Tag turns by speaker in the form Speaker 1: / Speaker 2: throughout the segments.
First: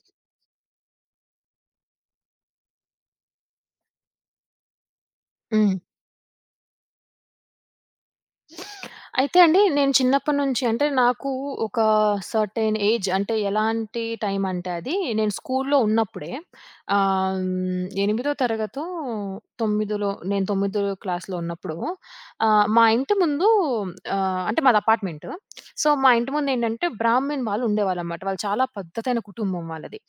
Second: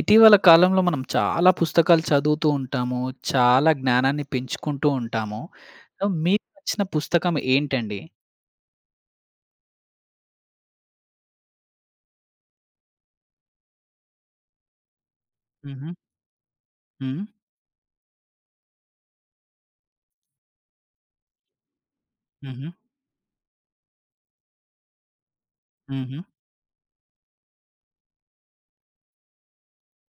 Speaker 1: ఇటీవల కాలంలో మనం చాలా పుస్తకాలు చదువుతూ ఉంటాము. చాలా జ్ఞానాన్ని పెంచుకుంటూ ఉంటాము.
Speaker 2: హ్మ్.
Speaker 1: సో, మీకు నచ్చిన పుస్తకం ఏంటండి?
Speaker 2: అయితే అండి, నేను చిన్నప్పటి నుంచి అంటే నాకు ఒక సర్టెన్ ఏజ్ అంటే ఎలాంటి టైం అంటే అది నేను స్కూల్లో
Speaker 1: హుహు.
Speaker 2: ఉన్నప్పుడే
Speaker 1: హ్మ్.
Speaker 2: 8థో తరగతో, 9లో నేను 9 క్లాస్‌లో ఉన్నప్పుడు
Speaker 1: హుహు.
Speaker 2: మా ఇంటి ముందు అంటే మాది అపార్ట్‌మెంట్. సో, మా
Speaker 1: హుహు.
Speaker 2: ఇంటి ముందు ఏంటంటే బ్రాహ్మిన్ వాళ్ళు ఉండేవాళ్ళన్నమాట. వాళ్ళు చాలా పద్ధతైన కుటుంబం వాళ్ళది.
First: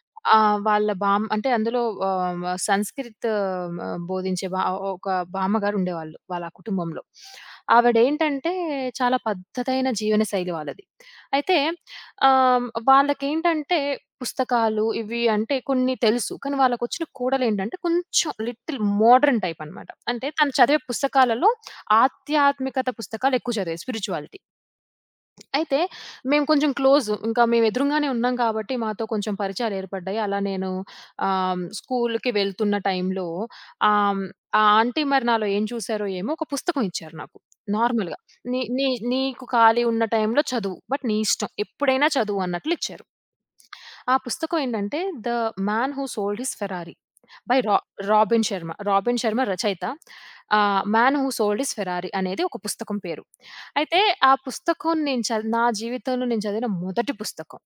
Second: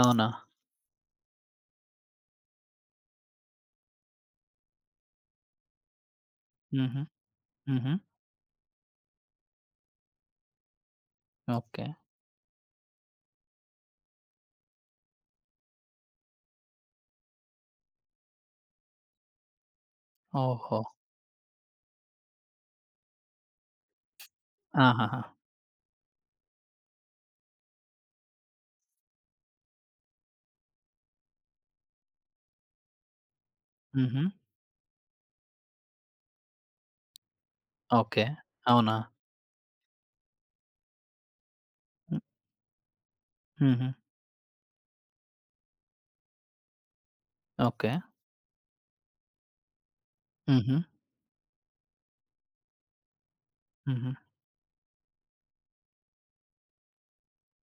Speaker 1: అవునా?
Speaker 2: ఆ! వాళ్ళ బామ్ అంటే అందులో ఆహ్, సంస్కృత్ ఆహ్, బోధించే బా ఒక బామ్మగారు ఉండేవాళ్ళు వాళ్ళ
Speaker 1: హుహు.
Speaker 2: కుటుంబంలో.
Speaker 1: హుహు.
Speaker 2: ఆవిడేంటంటే చాలా పద్ధతైన జీవనశైలి వాళ్ళది. అయితే
Speaker 1: ఓకే.
Speaker 2: వాళ్ళకేంటంటే పుస్తకాలు ఇవి అంటే కొన్ని తెలుసు. కానీ వాళ్ళకొచ్చిన కోడలేంటంటే కొంచెం లిటిల్ మోడర్న్ టైప్ అనమాట. అంటే తను
Speaker 1: ఓహో!
Speaker 2: చదివే పుస్తకాలలో ఆధ్యాత్మికత పుస్తకాలు ఎక్కువ చదివేది, స్పిరిచువాలిటీ.
Speaker 1: ఆహాహా!
Speaker 2: అయితే మేము కొంచెం క్లోజు. ఇంకా మేము ఎదురుంగానే ఉన్నాం కాబట్టి మాతో కొంచెం పరిచయాలేర్పడ్డాయి. అలా నేను స్కూలుకి వెళ్తున్న టైంలో
Speaker 1: హుహు.
Speaker 2: ఆహ్, ఆ ఆంటీ మరి నాలో ఏం చూసారో ఏమో ఒక పుస్తకం ఇచ్చారు నాకు. నార్మల్‌గా.
Speaker 1: ఓకే.
Speaker 2: నీ నీ
Speaker 1: అవునా?
Speaker 2: నీకు ఖాళీ ఉన్న టైంలో చదువు. బట్ నీ ఇష్టం. ఎప్పుడైనా
Speaker 1: హ్మ్.
Speaker 2: చదువు అన్నట్లు ఇచ్చారు.
Speaker 1: హుహు.
Speaker 2: ఆ పుస్తకం ఏంటంటే 'the man who sold his Ferrari.' By రా
Speaker 1: okay.
Speaker 2: 'Robin Sharma'. 'Robin Sharma' రచయిత.
Speaker 1: హుహు.
Speaker 2: 'Man who sold his Ferrari' అనేది ఒక పుస్తకం పేరు. అయితే
Speaker 1: హుహు.
Speaker 2: ఆ పుస్తకం నేను చది నా జీవితంలో నేను చదివిన మొదటి పుస్తకం.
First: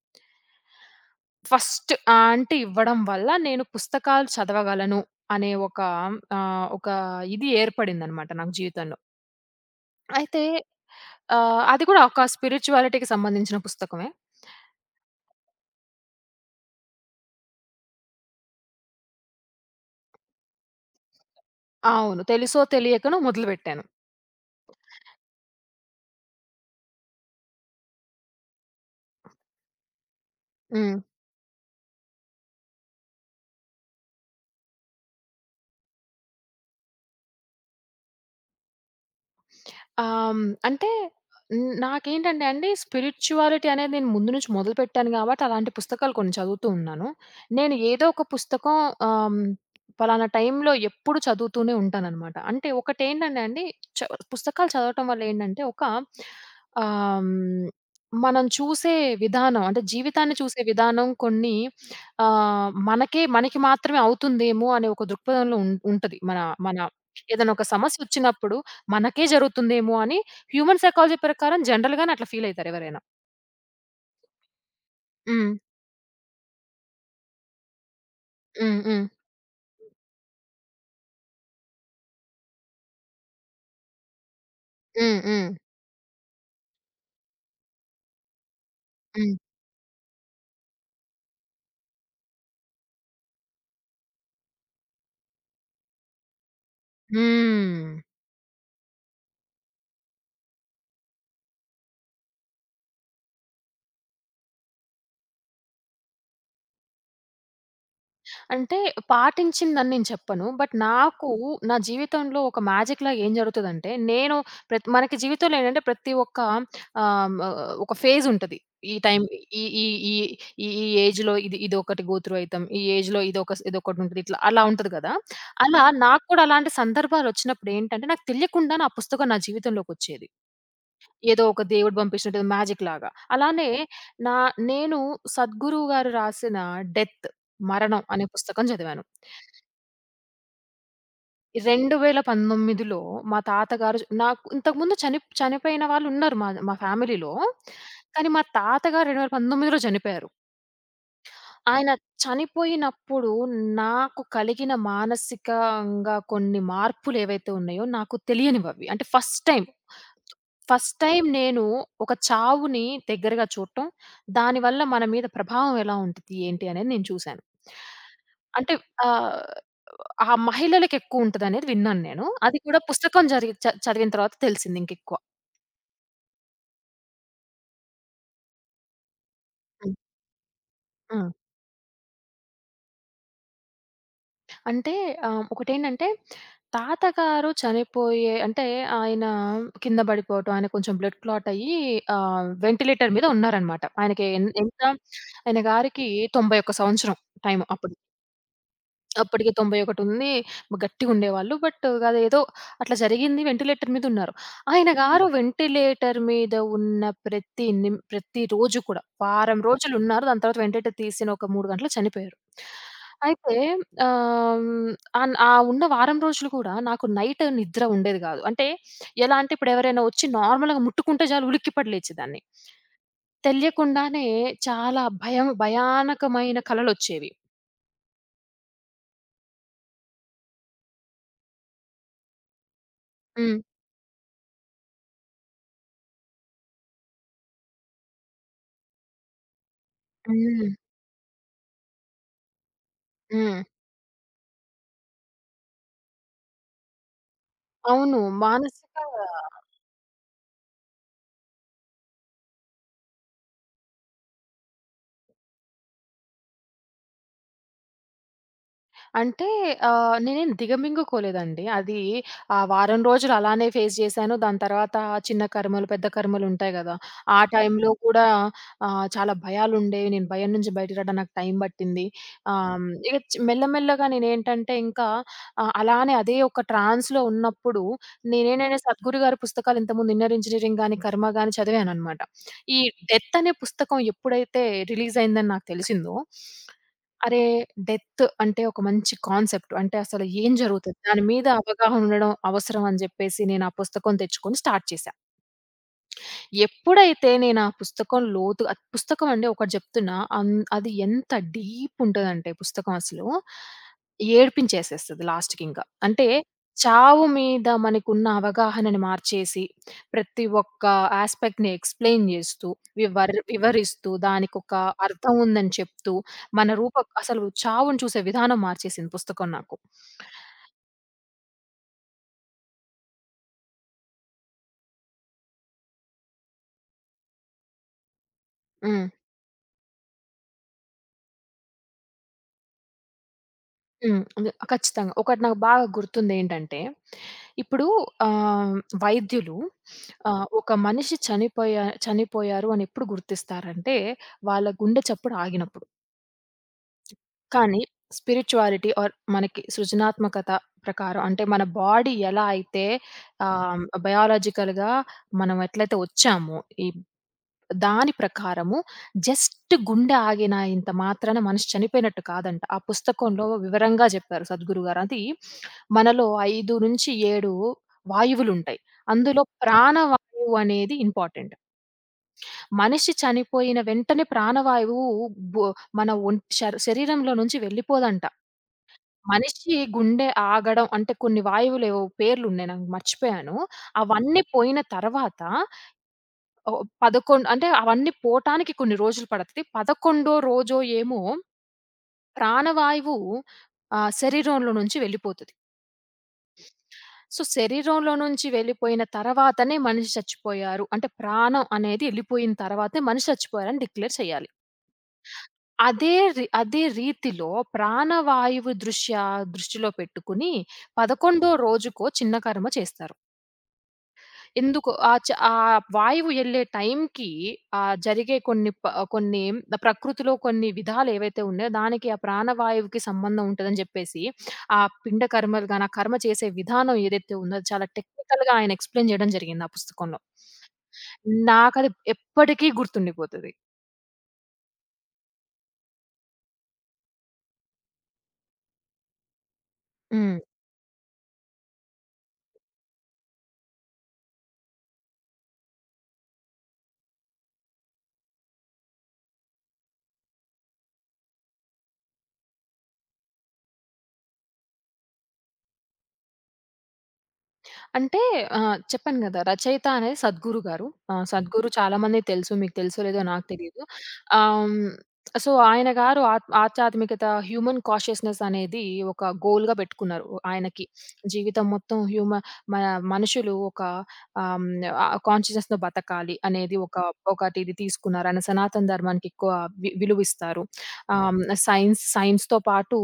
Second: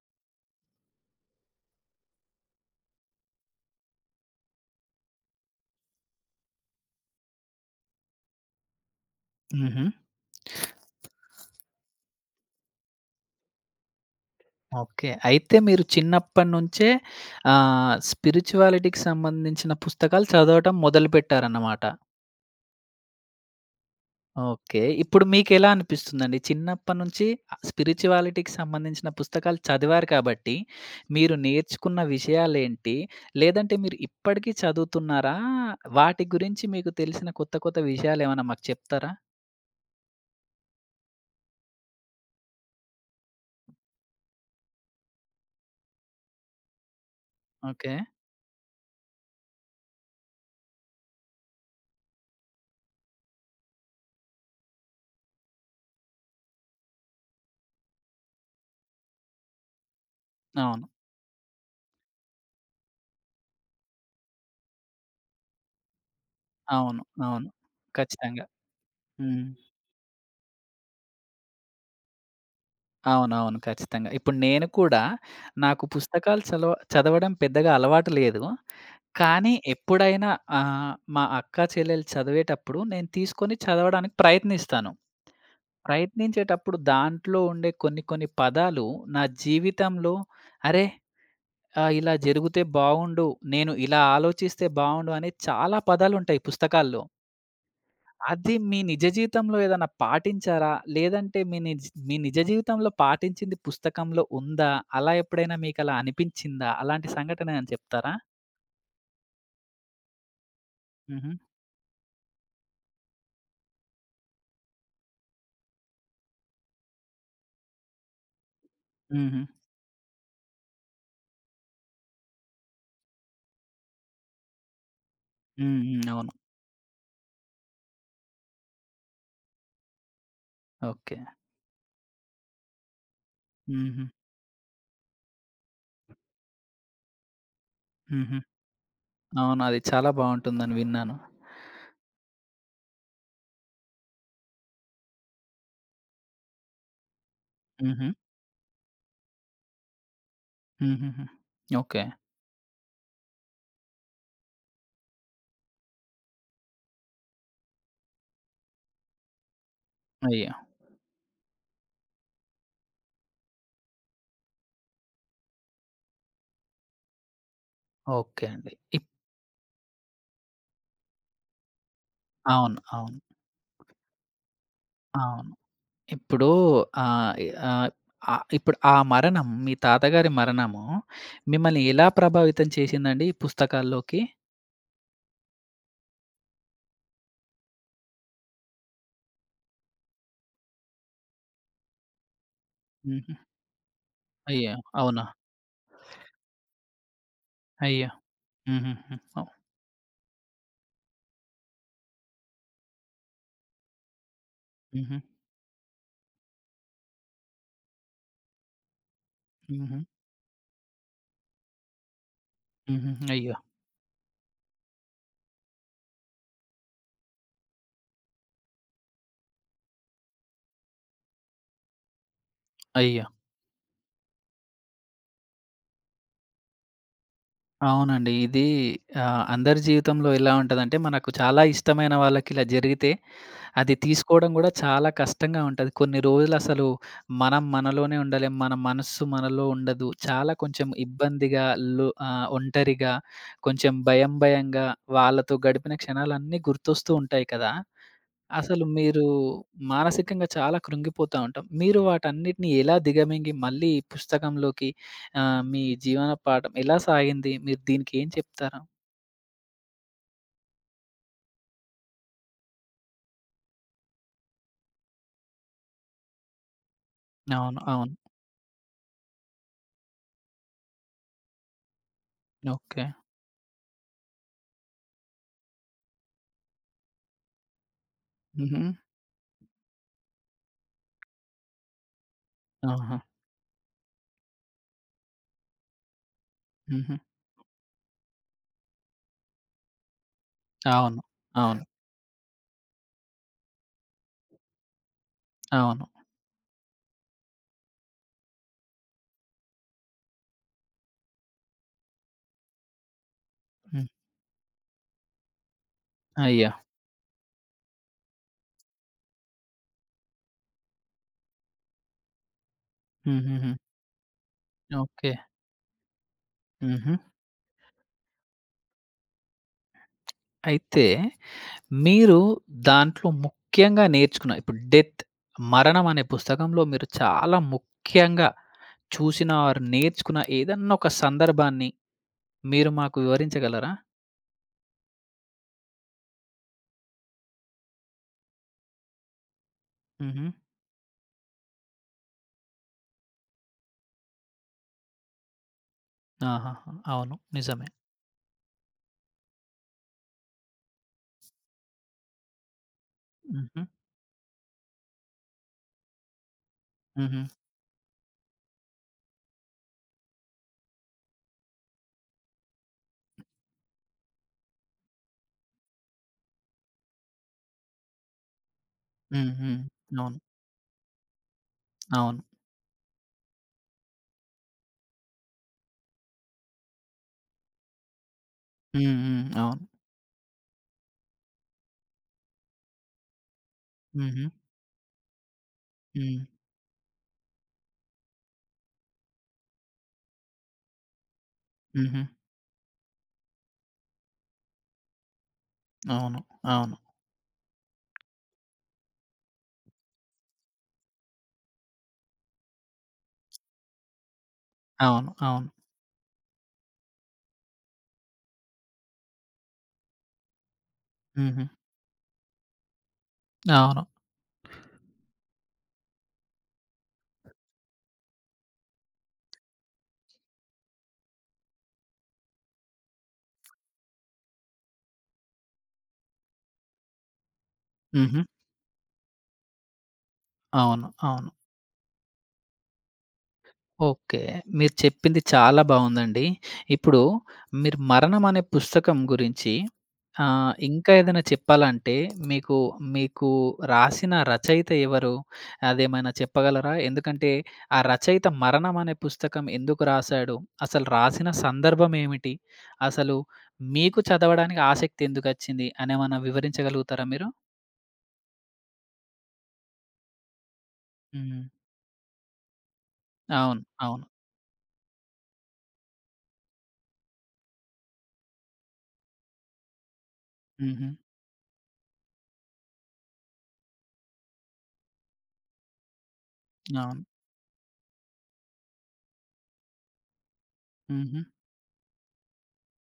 Speaker 2: ఫస్ట్ ఆ ఆంటీ ఇవ్వడం వల్ల నేను పుస్తకాలు చదవగలను అనే ఒక ఒక ఇది ఏర్పడిందనమాట నాకు జీవితంలో.
Speaker 1: హుహు.
Speaker 2: అయితే అది కూడా ఒక స్పిరిచ్యువాలిటీకి సంబంధించిన పుస్తకమే.
Speaker 1: ఓకే. అయితే మీరు చిన్నప్పటినుంచే స్పిరిచువాలిటీకి సంబంధించిన పుస్తకాలు చదవటం మొదలుపెట్టారన్నమాట.
Speaker 2: అవును, తెలుసో తెలియకనో మొదలుపెట్టాను.
Speaker 1: ఓకే. ఇప్పుడు మీకెలా అనిపిస్తుందండి? చిన్నప్పటినుంచి స్పిరిచువాలిటీకి సంబంధించిన పుస్తకాలు చదివారు కాబట్టి,
Speaker 2: హ్మ్.
Speaker 1: మీరు నేర్చుకున్న విషయాలేంటి? లేదంటే మీరు ఇప్పటికీ చదువుతున్నారా? వాటి గురించి మీకు తెలిసిన కొత్త కొత్త విషయాలేమన్నా మాకు చెప్తారా?
Speaker 2: ఆహ్, హ్మ్. అంటే నాకేంటంటే అండి, స్పిరిచ్యువాలిటీ అనేది నేను ముందు నుంచి మొదలుపెట్టాను గాబట్టి, అలాంటి పుస్తకాలు కొన్ని చదువుతూ ఉన్నాను. నేను
Speaker 1: ఓకే.
Speaker 2: ఏదో ఒక పుస్తకం ఆహ్, హ్మ్. పలానా టైంలో ఎప్పుడు చదువుతూనే ఉంటాననమాట. అంటే ఒకటేంటంటే అండి, చ పుస్తకాలు చదవటం వల్ల ఏంటంటే ఒక ఆహ్, హ్మ్. మనం చూసే విధానం అంటే జీవితాన్ని చూసే
Speaker 1: అవును.
Speaker 2: విధానం కొన్ని మనకే, మనకి మాత్రమే అవుతుందేమో అనే ఒక దృక్పథంలో ఉంటది. మన మన
Speaker 1: అవును. అవును.
Speaker 2: ఏదైనా ఒక
Speaker 1: ఖచ్చితంగా.
Speaker 2: సమస్యొచ్చినప్పుడు మనకే
Speaker 1: హ్మ్.
Speaker 2: జరుగుతుందేమో అని హ్యూమన్ సైకాలజీ ప్రకారం జనరల్‌గానే అట్లా ఫీల్ అయితారు ఎవరైనా.
Speaker 1: అవునవును. ఖచ్చితంగా. ఇప్పుడు నేను కూడా
Speaker 2: హ్మ్.
Speaker 1: నాకు పుస్తకాలు చదవడం పెద్దగా అలవాటు లేదు.
Speaker 2: హ్మ్. హ్మ్.
Speaker 1: కానీ ఎప్పుడైనా మా అక్క, చెల్లెలు చదివేటప్పుడు నేను తీసుకొని చదవడానికి ప్రయత్నిస్తాను.
Speaker 2: హ్మ్. హ్మ్.
Speaker 1: ప్రయత్నించేటప్పుడు దాంట్లో ఉండే కొన్ని కొన్ని పదాలు నా
Speaker 2: హ్మ్.
Speaker 1: జీవితంలో అరే! ఇలా జరిగితే బావుండు. నేను ఇలా ఆలోచిస్తే బావుండు అనే చాలా పదాలుంటాయి పుస్తకాల్లో.
Speaker 2: హ్మ్.
Speaker 1: అది మీ నిజ జీవితంలో ఏదైనా పాటించారా? లేదంటే మీ నిజ జీవితంలో పాటించింది పుస్తకంలో ఉందా? అలా ఎప్పుడైనా మీకలా అనిపించిందా? అలాంటి సంఘటన ఏమైనా చెప్తారా?
Speaker 2: అంటే పాటించిందని నేను చెప్పను. బట్ నాకు
Speaker 1: హుహు.
Speaker 2: నా జీవితంలో ఒక మ్యాజిక్‌లా ఏం జరుగుతదంటే, నేను ప్రత్ మనకి జీవితంలో ఏంటంటే ప్రతి ఒక్క ఆహ్, ఒక ఫేజ్ ఉంటది. ఈ టైమ్
Speaker 1: హుహు.
Speaker 2: ఈ ఈ ఈ ఈ ఈ ఏజ్‌లో ఇదొకటి గో త్రూ అయితాం. ఈ ఏజ్‌లో ఇదొకటి ఉంటది. ఇట్లా అలా ఉంటది కదా!
Speaker 1: హ్మ్.
Speaker 2: అలా
Speaker 1: హ్మ్.
Speaker 2: నాకు
Speaker 1: అవును.
Speaker 2: కూడా అలాంటి సందర్భాలొచ్చినప్పుడు ఏంటంటే, నాకు తెలియకుండా నా పుస్తకం నా జీవితంలోకొచ్చేది.
Speaker 1: ఓకే.
Speaker 2: ఏదో ఒక దేవుడు పంపించినట్టు, ఏదో మ్యాజిక్‌లాగా. అలానే
Speaker 1: హుహు.
Speaker 2: నా నేను సద్గురువు గారు రాసిన 'డెత్', మరణం అనే
Speaker 1: హుహు.
Speaker 2: పుస్తకం చదివాను.
Speaker 1: అవును. అది చాలా బావుంటుందని విన్నాను.
Speaker 2: 2019లో మా తాతగారు, నాకు ఇంతకుముందు చనిపోయిన వాళ్ళున్నారు మా మా ఫ్యామిలీలో.
Speaker 1: హుహు.
Speaker 2: కానీ మా తాతగారు 2019లో చనిపోయారు.
Speaker 1: హుహుహు.
Speaker 2: ఆయన
Speaker 1: ఓకే.
Speaker 2: చనిపోయినప్పుడు నాకు కలిగిన మానసికంగా కొన్ని మార్పులేవైతే ఉన్నాయో నాకు తెలియనివవి. అంటే ఫస్ట్ టైమ్.
Speaker 1: అయ్యో!
Speaker 2: ఫస్ట్ టైమ్ నేను ఒక చావుని దగ్గరగా చూడటం, దానివల్ల మన మీద ప్రభావం ఎలా ఉంటది, ఏంటి అనేది నేను చూసాను.
Speaker 1: ఓకే అండి.
Speaker 2: అంటే
Speaker 1: ఇప్
Speaker 2: ఆహ్, ఆ మహిళలకెక్కువుంటదనేది విన్నాను నేను. అది
Speaker 1: అవును.
Speaker 2: కూడా
Speaker 1: అవును.
Speaker 2: పుస్తకం జరిగి చ చదివిన తర్వాత తెలిసింది ఇంకెక్కువ.
Speaker 1: అవును. ఇప్పుడు ఆహ్, ఎ ఆహ్, ఇప్పుడు ఆ మరణం మీ
Speaker 2: హ్మ్.
Speaker 1: తాతగారి మరణము
Speaker 2: హ్మ్.
Speaker 1: మిమ్మల్ని ఎలా ప్రభావితం చేసిందండి ఈ పుస్తకాల్లోకి?
Speaker 2: అంటే ఒకటేంటంటే, తాతగారు చనిపోయే అంటే ఆయన కింద పడిపోవటం, ఆయన కొంచెం బ్లడ్ క్లాట్ అయ్యి వెంటిలేటర్ మీద
Speaker 1: హుహు.
Speaker 2: ఉన్నారనమాట. ఆయనకి ఎన్
Speaker 1: అయ్యో!
Speaker 2: ఎంత
Speaker 1: అవునా?
Speaker 2: ఆయన గారికి 91 సంవత్సరం టైం అప్పుడు.
Speaker 1: అయ్యో! హుహుహు.
Speaker 2: అప్పటికి 91 ఉంది. గట్టిగుండేవాళ్ళు. బట్ అదేదో అట్లా జరిగింది. వెంటిలేటర్ మీద ఉన్నారు. ఆయన
Speaker 1: హుహు.
Speaker 2: గారు వెంటిలేటర్ మీద ఉన్న ప్రతిరోజు కూడా, వారం
Speaker 1: హుహు.
Speaker 2: రోజులున్నారు. దాని తర్వాత వెంటిలేటర్ తీసిన ఒక 3 గంటలకు చనిపోయారు.
Speaker 1: హుహు.
Speaker 2: అయితే
Speaker 1: అయ్యో!
Speaker 2: ఆహ్, అన్ ఆ ఉన్న వారం రోజులు కూడా నాకు నిద్ర ఉండేది గాదు. అంటే ఎలా అంటే, ఇప్పుడు ఎవరైనా వచ్చి నార్మల్‌గా ముట్టుకుంటే చాలు, ఉలిక్కిపడి లేచేదాన్ని.
Speaker 1: అయ్యో!
Speaker 2: తెలియకుండానే చాలా భయానకమైన కలలొచ్చేవి.
Speaker 1: అవునండి. ఇది అందరి జీవితంలో ఎలా ఉంటదంటే, మనకు చాలా ఇష్టమైన వాళ్ళకి ఇలా జరిగితే,
Speaker 2: హ్మ్.
Speaker 1: అది తీసుకోవడం గూడా చాలా కష్టంగా ఉంటది. కొన్ని రోజులసలు మనం మనలోనే ఉండలేం. మన మనస్సు మనలో ఉండదు. చాలా
Speaker 2: హ్మ్.
Speaker 1: కొంచెం ఇబ్బందిగా, ఒంటరిగా,
Speaker 2: హ్మ్.
Speaker 1: కొంచెం భయం భయంగా వాళ్ళతో గడిపిన క్షణాలన్నీ గుర్తొస్తూ ఉంటాయి కదా!
Speaker 2: అవును.
Speaker 1: అసలు
Speaker 2: మానసిక
Speaker 1: మీరు మానసికంగా చాలా కృంగిపోతా ఉంటాం. మీరు వాటన్నిటిని ఎలా దిగమింగి మళ్ళీ పుస్తకంలోకి మీ జీవన పాఠం ఎలా సాగింది? మీరు దీనికి ఏం చెప్తారు?
Speaker 2: అంటే నేనేం దిగమింగుకోలేదండి. అది ఆ వారం రోజులు అలానే ఫేస్ చేశాను. దాని తర్వాత చిన్న కర్మలు, పెద్ద కర్మలుంటాయి గదా! ఆ
Speaker 1: అవును.
Speaker 2: టైంలో
Speaker 1: అవును.
Speaker 2: కూడా చాలా భయాలుండేవి. నేను భయం నుంచి బయటికి రావడానికి నాకు టైం పట్టింది. ఆహ్, హ్మ్,
Speaker 1: ఓకే.
Speaker 2: ఇక చ్ మెల్లమెల్లగా నేనేంటంటే ఇంకా అలానే అదే ఒక ట్రాన్స్‌లో ఉన్నప్పుడు
Speaker 1: హుహు.
Speaker 2: సద్గురు గారి పుస్తకాలు ఇంతకుముందు 'ఇన్నర్ ఇంజినీరింగ్' గాని, 'కర్మ' గాని చదివాననమాట. ఈ
Speaker 1: ఆహా!
Speaker 2: డెత్ అనే పుస్తకం ఎప్పుడైతే రిలీజ్ అయిందని నాకు తెలిసిందో,
Speaker 1: హుహు.
Speaker 2: అరే! డెత్ అంటే ఒక మంచి కాన్సెప్ట్. అంటే అసలు ఏం జరుగుతది?
Speaker 1: అవును.
Speaker 2: దాని మీద
Speaker 1: అవును.
Speaker 2: అవగాహన ఉండడం అవసరం అని జెప్పేసి నేను ఆ పుస్తకం తెచ్చుకొని స్టార్ట్ చేశా.
Speaker 1: అవును.
Speaker 2: ఎప్పుడైతే నేను ఆ పుస్తకం లోతు, అది పుస్తకం అండి ఒకటి చెప్తున్నా. అది ఎంత డీప్ ఉంటదంటే పుస్తకం అసలు,
Speaker 1: హ్మ్.
Speaker 2: ఏడిపించేసేస్తది లాస్ట్‌కింకా. అంటే
Speaker 1: అయ్యో!
Speaker 2: చావు మీద మనకున్న అవగాహనని మార్చేసి, ప్రతి ఒక్క యాస్పెక్ట్‌ని ఎక్స్‌ప్లెయిన్ చేస్తూ,
Speaker 1: హుహుహు.
Speaker 2: వివరిస్తూ, దానికొక
Speaker 1: ఓకే.
Speaker 2: అర్థం ఉందని చెప్తూ, మన రూప
Speaker 1: హుహు.
Speaker 2: అసలు చావుని చూసే విధానం మార్చేసింది పుస్తకం నాకు.
Speaker 1: అయితే మీరు దాంట్లో ముఖ్యంగా నేర్చుకున్న ఇప్పుడు 'డెత్' 'మరణం' అనే పుస్తకంలో మీరు చాలా ముఖ్యంగా
Speaker 2: హ్మ్.
Speaker 1: చూసిన ఆర్ నేర్చుకున్న ఏదన్నా ఒక సందర్భాన్ని మీరు మాకు వివరించగలరా?
Speaker 2: హ్మ్. అది ఖచ్చితంగా. ఒకటి నాకు బాగా గుర్తుందేంటంటే, ఇప్పుడు ఆహ్, వైద్యులు
Speaker 1: హుహు.
Speaker 2: ఒక మనిషి చనిపోయారు అని ఎప్పుడు గుర్తిస్తారంటే, వాళ్ళ గుండె చప్పుడు ఆగినప్పుడు.
Speaker 1: ఆహాహా! అవును.
Speaker 2: కానీ
Speaker 1: నిజమే.
Speaker 2: స్పిరిచ్యువాలిటీ ఆర్ మనకి సృజనాత్మకత ప్రకారం అంటే మన బాడీ ఎలా అయితే
Speaker 1: హుహు.
Speaker 2: బయాలజికల్‌గా మనం ఎట్లయితే వచ్చామో, ఈ
Speaker 1: హుహు.
Speaker 2: దాని ప్రకారము జస్ట్ గుండె ఆగినంత మాత్రాన మనిషి చనిపోయినట్టు కాదంట. ఆ పుస్తకంలో వివరంగా చెప్పారు సద్గురు గారు. అది మనలో 5-7 వాయువులుంటాయి. అందులో
Speaker 1: హ్మ్. హ్మ్. అవును.
Speaker 2: ప్రాణవాయువు అనేది ఇంపార్టెంట్.
Speaker 1: అవును.
Speaker 2: మనిషి చనిపోయిన వెంటనే ప్రాణవాయువు బొ మన ఒంట్ శర్ శరీరంలో నుంచి వెళ్ళిపోదంట.
Speaker 1: హ్మ్. హ్మ్.
Speaker 2: మనిషి
Speaker 1: అవును.
Speaker 2: గుండె ఆగడం అంటే కొన్ని వాయువులేవో పేర్లున్నాయి, నాకు మర్చిపోయాను. అవన్నీ
Speaker 1: హుహు.
Speaker 2: పోయిన తర్వాత
Speaker 1: హ్మ్.
Speaker 2: 11 అంటే అవన్నీ పోటానికి కొన్ని రోజులు పడతది. 11 రోజో ఏమో
Speaker 1: హుహు.
Speaker 2: ప్రాణవాయువు శరీరంలో నుంచి వెళ్ళిపోతది.
Speaker 1: అవును. అవును.
Speaker 2: సో, శరీరంలో నుంచి వెళ్ళిపోయిన తర్వాతనే మనిషి చచ్చిపోయారు. అంటే ప్రాణం అనేది ఎళ్ళిపోయిన తర్వాతే మనిషి చచ్చిపోయారని డిక్లేర్ చేయాలి.
Speaker 1: అవును. అవును.
Speaker 2: అదే రీతిలో ప్రాణవాయువు దృష్టిలో పెట్టుకుని 11
Speaker 1: హుహు.
Speaker 2: రోజుకో చిన్న కర్మ చేస్తారు.
Speaker 1: అవును.
Speaker 2: ఎందుకు ఆ చ ఆ వాయువు ఎళ్ళే టైంకి జరిగే కొన్ని ప్రకృతిలో కొన్ని విధాలు ఏవైతే ఉన్నాయో, దానికి ఆ ప్రాణవాయువుకి సంబంధం ఉంటదని జెప్పేసి, ఆ పిండ కర్మలు గాని, ఆ కర్మ చేసే విధానం ఏదైతే ఉందో, అది చాలా
Speaker 1: హుహు.
Speaker 2: టెక్నికల్‌గా ఆయన ఎక్స్‌ప్లెయిన్ జేయడం జరిగింది ఆ పుస్తకంలో.
Speaker 1: అవును. అవును.
Speaker 2: నాకది ఎప్పటికీ గుర్తుండిపోతది.
Speaker 1: ఓకే. మీరు చెప్పింది చాలా బావుందండి. ఇప్పుడు మీరు 'మరణం' అనే పుస్తకం గురించి
Speaker 2: హ్మ్.
Speaker 1: ఇంకా ఏదైనా చెప్పాలంటే మీకు, మీకు రాసిన రచయిత ఎవరు? అదేమైనా చెప్పగలరా? ఎందుకంటే ఆ రచయిత 'మరణం' అనే పుస్తకం ఎందుకు రాసాడు? అసలు రాసిన సందర్భం ఏమిటి? అసలు మీకు చదవడానికి ఆసక్తి ఎందుకొచ్చింది అనేమన్నా వివరించగలుగుతారా మీరు?
Speaker 2: అంటే చెప్పాను గదా! రచయిత అనేది సద్గురు గారు. ఆహ్, హ్మ్.
Speaker 1: హ్మ్.
Speaker 2: సద్గురు చాలామందికి తెలుసు. మీకు తెలుసో లేదో నాకు
Speaker 1: అవును.
Speaker 2: తెలీదు.
Speaker 1: అవును.
Speaker 2: ఆహ్, హ్మ్. సో, ఆయన గారు ఆధ్యాత్మికత హ్యూమన్ కాన్షియస్‌నెస్ అనేది ఒక గోల్‌గా పెట్టుకున్నారు ఆయనకి.
Speaker 1: హుహు.
Speaker 2: జీవితం మొత్తం హ్యూమ మ మనుషులు ఒక ఆహ్, హ్మ్. కాన్షియస్‌నెస్‌తో బతకాలి అనేది ఒక
Speaker 1: అవును.
Speaker 2: ఒకటి ఇది తీసుకున్నారు. ఆయన సనాతన ధర్మానికి ఎక్కువ విలువిస్తారు. ఆహ్,
Speaker 1: హుహు.
Speaker 2: హ్మ్. సైన్స్‌తో పాటు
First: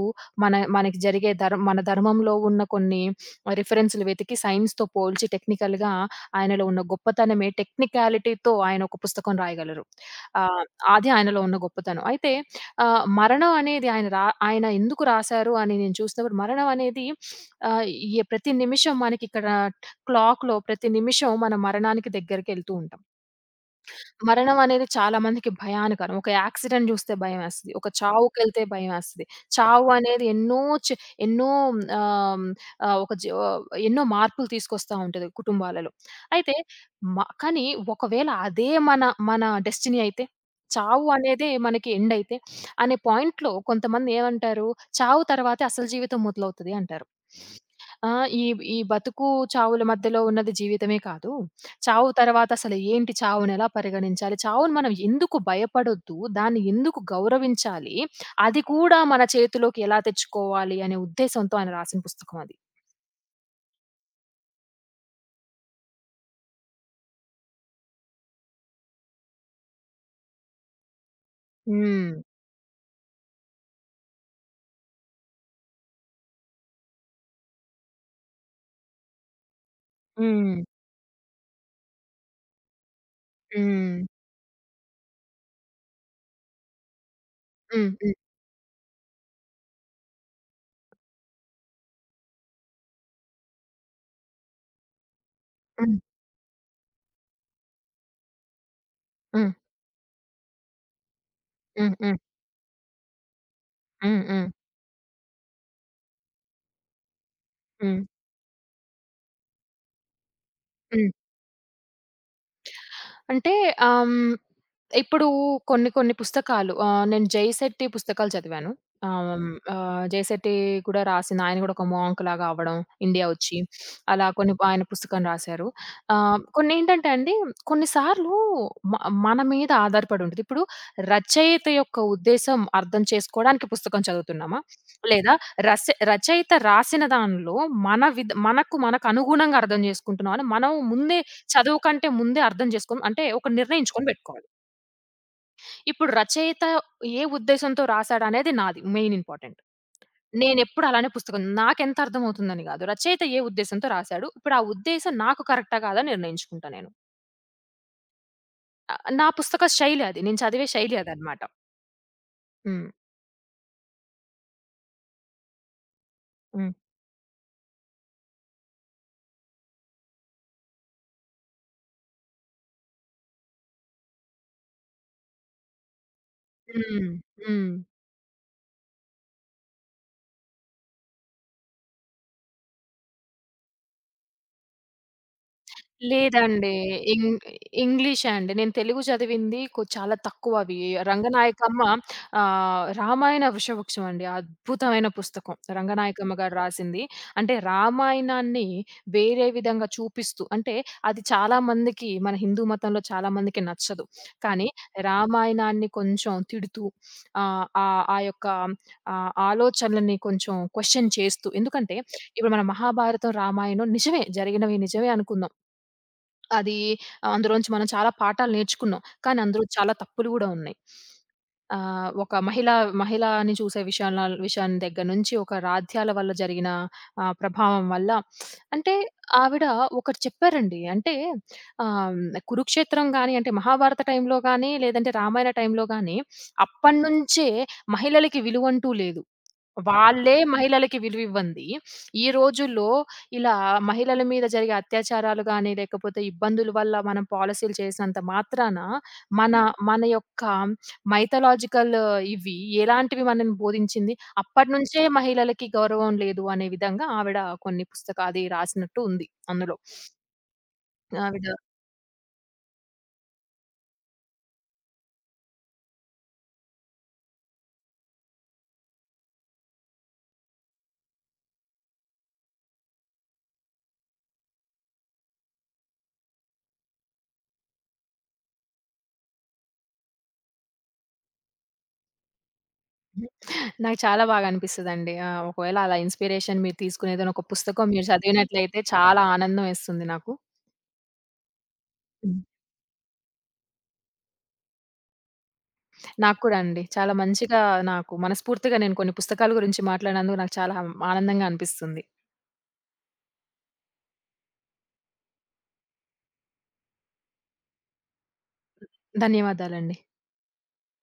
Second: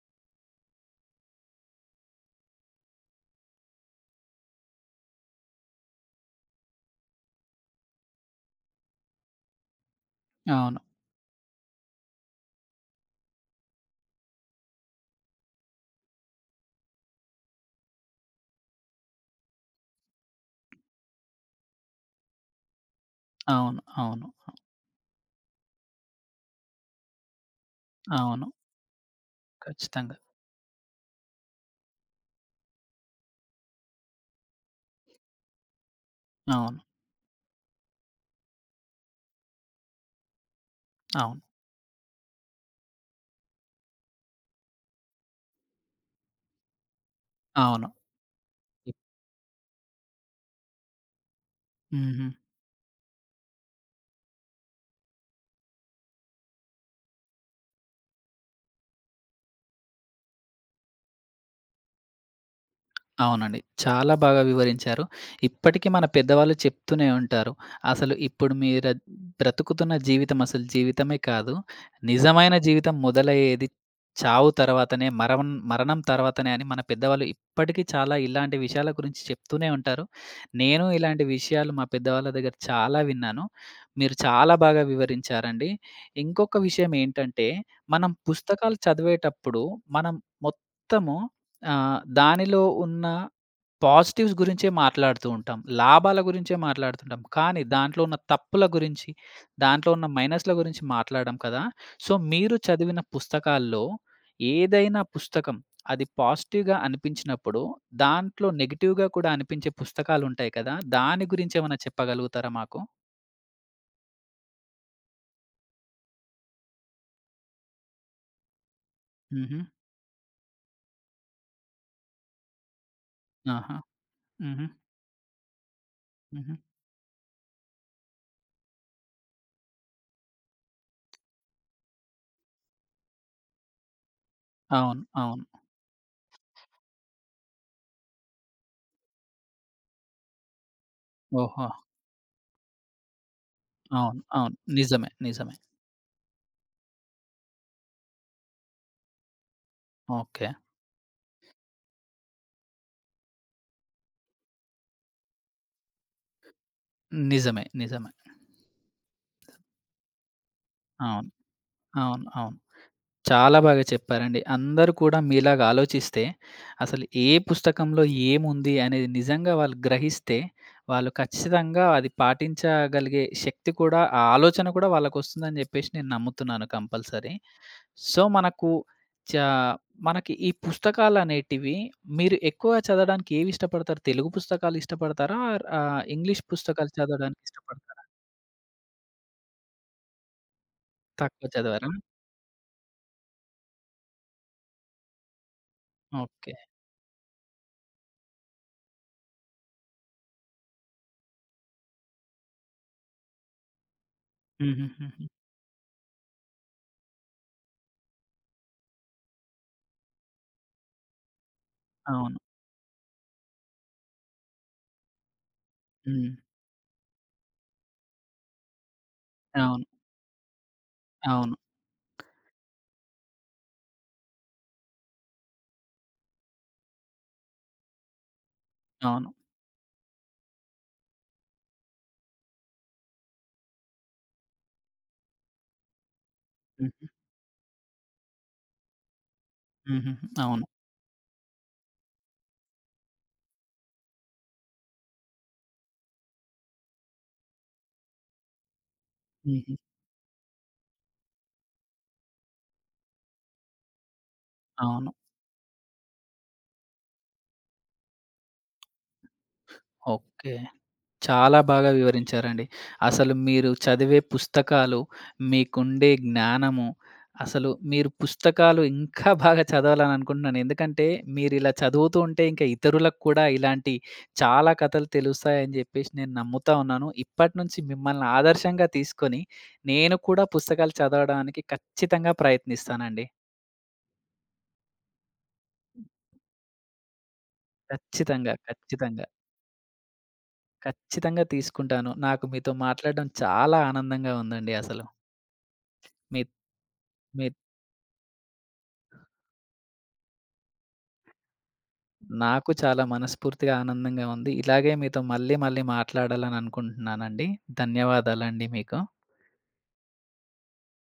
Speaker 2: మన ధర్మంలో ఉన్న కొన్ని రిఫరెన్స్‌లు వెతికి సైన్స్‌తో పోల్చి టెక్నికల్‌గా ఆయనలో ఉన్న గొప్పతనమే, టెక్నికాలిటీతో ఆయన ఒక పుస్తకం రాయగలరు. ఆహ్,
Speaker 1: అవును.
Speaker 2: అది ఆయనలో ఉన్న గొప్పతనం. అయితే మరణం అనేది ఆయన ఎందుకు రాసారు అని నేను చూసినప్పుడు, మరణం అనేది ఆహ్, ఎ ప్రతి నిమిషం మనకిక్కడ క్లాక్‌లో, ప్రతి నిమిషం మన మరణానికి దగ్గరికెళ్తూ ఉంటాం.
Speaker 1: అవును. అవును.
Speaker 2: మరణం అనేది చాలా మందికి భయానకరం. ఒక యాక్సిడెంట్ జూస్తే భయమేస్తది. ఒక
Speaker 1: అవును.
Speaker 2: చావుకెళ్తే భయమేస్తది. చావు
Speaker 1: ఖచ్చితంగా.
Speaker 2: అనేది చే ఎన్నో ఆహ్, హ్మ్, ఆహ్, ఒక జీ ఆహ్, ఎన్నో మార్పులు తీసుకొస్తా ఉంటది కుటుంబాలలో. అయితే
Speaker 1: అవును.
Speaker 2: మ కానీ ఒకవేళ అదే మన మన డెస్టినీ అయితే, చావు
Speaker 1: అవును.
Speaker 2: అనేదే మనకి ఎండ్ అయితే, అనే పాయింట్‌లో కొంతమంది ఏమంటారు, చావు తర్వాతే అసలు జీవితం మొదలవుతది అంటారు.
Speaker 1: అవును.
Speaker 2: ఆ! ఈ ఈ
Speaker 1: ఇప్
Speaker 2: బతుకు చావుల మధ్యలో ఉన్నది జీవితమే కాదు. చావు
Speaker 1: హుహు.
Speaker 2: తర్వాత అసలు ఏంటి? చావుని ఎలా పరిగణించాలి? చావుని మనం ఎందుకు భయపడొద్దు? దాన్ని ఎందుకు గౌరవించాలి? అది కూడా మన చేతిలోకి ఎలా తెచ్చుకోవాలి అనే ఉద్దేశంతో ఆయన రాసిన పుస్తకం అది.
Speaker 1: అవునండి. చాలా బాగా వివరించారు. ఇప్పటికి మన పెద్దవాళ్ళు చెప్తూనే ఉంటారు. అసలు ఇప్పుడు బ్రతుకుతున్న జీవితం అసలు జీవితమే కాదు.
Speaker 2: హ్మ్.
Speaker 1: నిజమైన జీవితం మొదలయ్యేది చావు తర్వాతనే, మరణం తర్వాతనే అని మన పెద్దవాళ్ళు ఇప్పటికీ చాలా ఇలాంటి విషయాల గురించి చెప్తూనే ఉంటారు.
Speaker 2: హ్మ్.
Speaker 1: నేను ఇలాంటి విషయాలు మా పెద్దవాళ్ళ దగ్గర చాలా విన్నాను.
Speaker 2: హ్మ్.
Speaker 1: మీరు చాలా బాగా వివరించారండి. ఇంకొక విషయం ఏంటంటే,
Speaker 2: హ్మ్.
Speaker 1: మనం
Speaker 2: హ్మ్.
Speaker 1: పుస్తకాలు చదివేటప్పుడు మనం మొత్తము దానిలో ఉన్న పాజిటివ్స్ గురించే మాట్లాడుతూ ఉంటాం.
Speaker 2: హ్మ్.
Speaker 1: లాభాల గురించే మాట్లాడుతుంటాం. కానీ దాంట్లో ఉన్న తప్పుల గురించి,
Speaker 2: హ్మ్.
Speaker 1: దాంట్లో ఉన్న మైనస్‌ల గురించి మాట్లాడం కదా!
Speaker 2: హ్మ్.
Speaker 1: సో,
Speaker 2: హ్మ్.
Speaker 1: మీరు చదివిన పుస్తకాల్లో
Speaker 2: హ్మ్. హ్మ్.
Speaker 1: ఏదైనా పుస్తకం అది పాజిటివ్‌గా అనిపించినప్పుడు,
Speaker 2: హ్మ్.
Speaker 1: దాంట్లో నెగెటివ్‌గా కూడా అనిపించే పుస్తకాలుంటాయి కదా!
Speaker 2: హ్మ్.
Speaker 1: దాని గురించి ఏమైనా చెప్పగలుగుతారా మాకు?
Speaker 2: అంటే ఆహ్, హ్మ్, ఇప్పుడు కొన్ని కొన్ని పుస్తకాలు, నేను 'జయశెట్టి' పుస్తకాలు చదివాను.
Speaker 1: హుహు.
Speaker 2: 'జయశెట్టి' కూడా రాసిన, ఆయన కూడా ఒక మాంక్ లాగా అవ్వడం, ఇండియా వచ్చి,
Speaker 1: ఆహా!
Speaker 2: అలా కొన్ని
Speaker 1: హుహు.
Speaker 2: ఆయన పుస్తకం రాశారు.
Speaker 1: హుహు.
Speaker 2: కొన్నేంటంటే అండి, కొన్ని సార్లు మ మన మీద ఆధారపడి ఉంటది. ఇప్పుడు రచయిత యొక్క ఉద్దేశ్యం అర్థం చేసుకోవడానికి పుస్తకం చదువుతున్నామా?
Speaker 1: అవును.
Speaker 2: లేదా
Speaker 1: అవును.
Speaker 2: రచయిత రాసిన దానిలో మన విద్ మనకు మనకు అనుగుణంగా అర్థం చేసుకుంటున్నామని మనం ముందే,
Speaker 1: ఓహో!
Speaker 2: చదువు కంటే ముందే అర్థం చేసుకోని అంటే ఒక నిర్ణయించుకొని
Speaker 1: అవును.
Speaker 2: పెట్టుకోవాలి.
Speaker 1: అవును. నిజమే. నిజమే.
Speaker 2: ఇప్పుడు రచయిత ఏ ఉద్దేశంతో రాసాడనేది నాది మెయిన్ ఇంపార్టెంట్.
Speaker 1: ఓకే.
Speaker 2: నేనెప్పుడు అలానే, పుస్తకం నాకెంత అర్థమవుతుందని గాదు, రచయిత ఏ ఉద్దేశంతో రాసాడు? ఇప్పుడు ఆ ఉద్దేశం నాకు కరెక్టా? కాదా? నిర్ణయించుకుంటా నేను.
Speaker 1: నిజమే. నిజమే.
Speaker 2: నా పుస్తక శైలి అది. నేను చదివే శైలి
Speaker 1: అవును.
Speaker 2: అదనమాట.
Speaker 1: అవును. అవును.
Speaker 2: హ్మ్.
Speaker 1: చాలా బాగా చెప్పారండి. అందరూ కూడా మీలాగా ఆలోచిస్తే,
Speaker 2: హ్మ్.
Speaker 1: అసలు ఏ పుస్తకంలో ఏముంది అనేది నిజంగా వాళ్ళు గ్రహిస్తే, వాళ్ళు ఖచ్చితంగా అది పాటించగలిగే శక్తి కూడా, ఆ ఆలోచన కూడా వాళ్ళకొస్తుందని జెప్పేసి నేను నమ్ముతున్నాను
Speaker 2: హ్మ్.
Speaker 1: కంపల్సరీ.
Speaker 2: హ్మ్.
Speaker 1: సో, మనకు చా మనకి ఈ పుస్తకాలనేటివి మీరు ఎక్కువ చదవడానికి ఏవి ఇష్టపడతారు? తెలుగు పుస్తకాలు ఇష్టపడతారా? ఆర్ ఇంగ్లీష్
Speaker 2: లేదండి.
Speaker 1: పుస్తకాలు చదవడానికి
Speaker 2: ఇంగ్
Speaker 1: ఇష్టపడతారా?
Speaker 2: ఇంగ్లీషే అండి. నేను తెలుగు చదివింది చాలా తక్కువ అవి.
Speaker 1: తక్కువ
Speaker 2: రంగనాయకమ్మ
Speaker 1: చదవరా?
Speaker 2: రామాయణ వృషవృక్షం అండి. అద్భుతమైన పుస్తకం. రంగనాయకమ్మ
Speaker 1: ఓకే.
Speaker 2: గారు రాసింది. అంటే రామాయణాన్ని వేరే విధంగా చూపిస్తూ అంటే, అది చాలా మందికి, మన హిందూ మతంలో చాలా మందికి నచ్చదు. కానీ
Speaker 1: హుహుహుహు.
Speaker 2: రామాయణాన్ని కొంచెం తిడుతూ, ఆహ్, ఆహ్, ఆ యొక్క ఆలోచనలని కొంచెం క్వెషన్ చేస్తూ, ఎందుకంటే
Speaker 1: అవును.
Speaker 2: ఇప్పుడు మన మహాభారతం, రామాయణం నిజమే జరిగినవి, నిజమే అనుకుందాం.
Speaker 1: హ్మ్.
Speaker 2: అది అందులోంచి మనం చాలా పాఠాలు నేర్చుకున్నాం. కానీ అందులో
Speaker 1: అవును.
Speaker 2: చాలా
Speaker 1: మ్మ్.
Speaker 2: తప్పులు గూడా ఉన్నాయి.
Speaker 1: అవును. అవును.
Speaker 2: ఒక మహిళని చూసే విషయాన్ని దగ్గర నుంచి, ఒక రాధ్యాల వల్ల జరిగిన ప్రభావం వల్ల, అంటే
Speaker 1: అవును.
Speaker 2: ఆవిడ ఒకటి చెప్పారండి. అంటే ఆహ్, కురుక్షేత్రం గాని, అంటే మహాభారత టైంలో గాని, లేదంటే రామాయణ టైంలో గాని,
Speaker 1: హ్మ్.
Speaker 2: అప్పటినుంచే మహిళలకి విలువంటూ లేదు.
Speaker 1: హుహుహు.
Speaker 2: వాళ్ళే
Speaker 1: అవును.
Speaker 2: మహిళలకి విలువివ్వంది. ఈ రోజుల్లో ఇలా మహిళల మీద జరిగే అత్యాచారాలు గాని, లేకపోతే ఇబ్బందుల వల్ల మనం పాలిసీలు చేసినంత మాత్రాన, మన హ్మ్.
Speaker 1: హుహు.
Speaker 2: మన యొక్క మైథలాజికల్ ఇవి ఎలాంటివి మనల్ని బోధించింది. అప్పటినుంచే
Speaker 1: అవును.
Speaker 2: మహిళలకి గౌరవం లేదు అనే విధంగా ఆవిడ కొన్ని పుస్తకాలు అది రాసినట్టు ఉంది అందులో.
Speaker 1: ఓకే.
Speaker 2: ఆవిడ,
Speaker 1: చాలా బాగా వివరించారండి. అసలు మీరు చదివే పుస్తకాలు, మీకుండే జ్ఞానము, అసలు మీరు పుస్తకాలు ఇంకా బాగా చదవాలని అనుకుంటున్నాను. ఎందుకంటే మీరిలా చదువుతూ ఉంటే ఇంకా ఇతరులకు కూడా ఇలాంటి చాలా కథలు తెలుస్తాయని జెప్పేసి నేను నమ్ముతా ఉన్నాను. ఇప్పటి నుంచి మిమ్మల్ని ఆదర్శంగా తీసుకొని నేను కూడా పుస్తకాలు చదవడానికి ఖచ్చితంగా ప్రయత్నిస్తానండి.
Speaker 2: నాకు చాలా బాగా అనిపిస్తదండి. ఆ! ఒకవేళ అలా ఇన్‌స్పిరేషన్ మీరు తీసుకునేదైనా ఒక పుస్తకం మీరు
Speaker 1: ఖచ్చితంగా.
Speaker 2: చదివినట్లయితే చాలా
Speaker 1: ఖచ్చితంగా.
Speaker 2: ఆనందం ఎస్తుంది నాకు.
Speaker 1: ఖచ్చితంగా తీసుకుంటాను. నాకు మీతో మాట్లాడడం చాలా ఆనందంగా ఉందండి అసలు.
Speaker 2: నాకు
Speaker 1: మీ
Speaker 2: కూడా అండి. చాలా
Speaker 1: మీ
Speaker 2: మంచిగా, నాకు మనస్ఫూర్తిగా నేను కొన్ని పుస్తకాల గురించి మాట్లాడినందుకు నాకు చాలా ఆనందంగా అనిపిస్తుంది.
Speaker 1: నాకు చాలా మనస్ఫూర్తిగా ఆనందంగా ఉంది. ఇలాగే మీతో మళ్ళీ, మళ్ళీ మాట్లాడాలని అనుకుంటున్నానండి. ధన్యవాదాలండి మీకు.
Speaker 2: ధన్యవాదాలండి.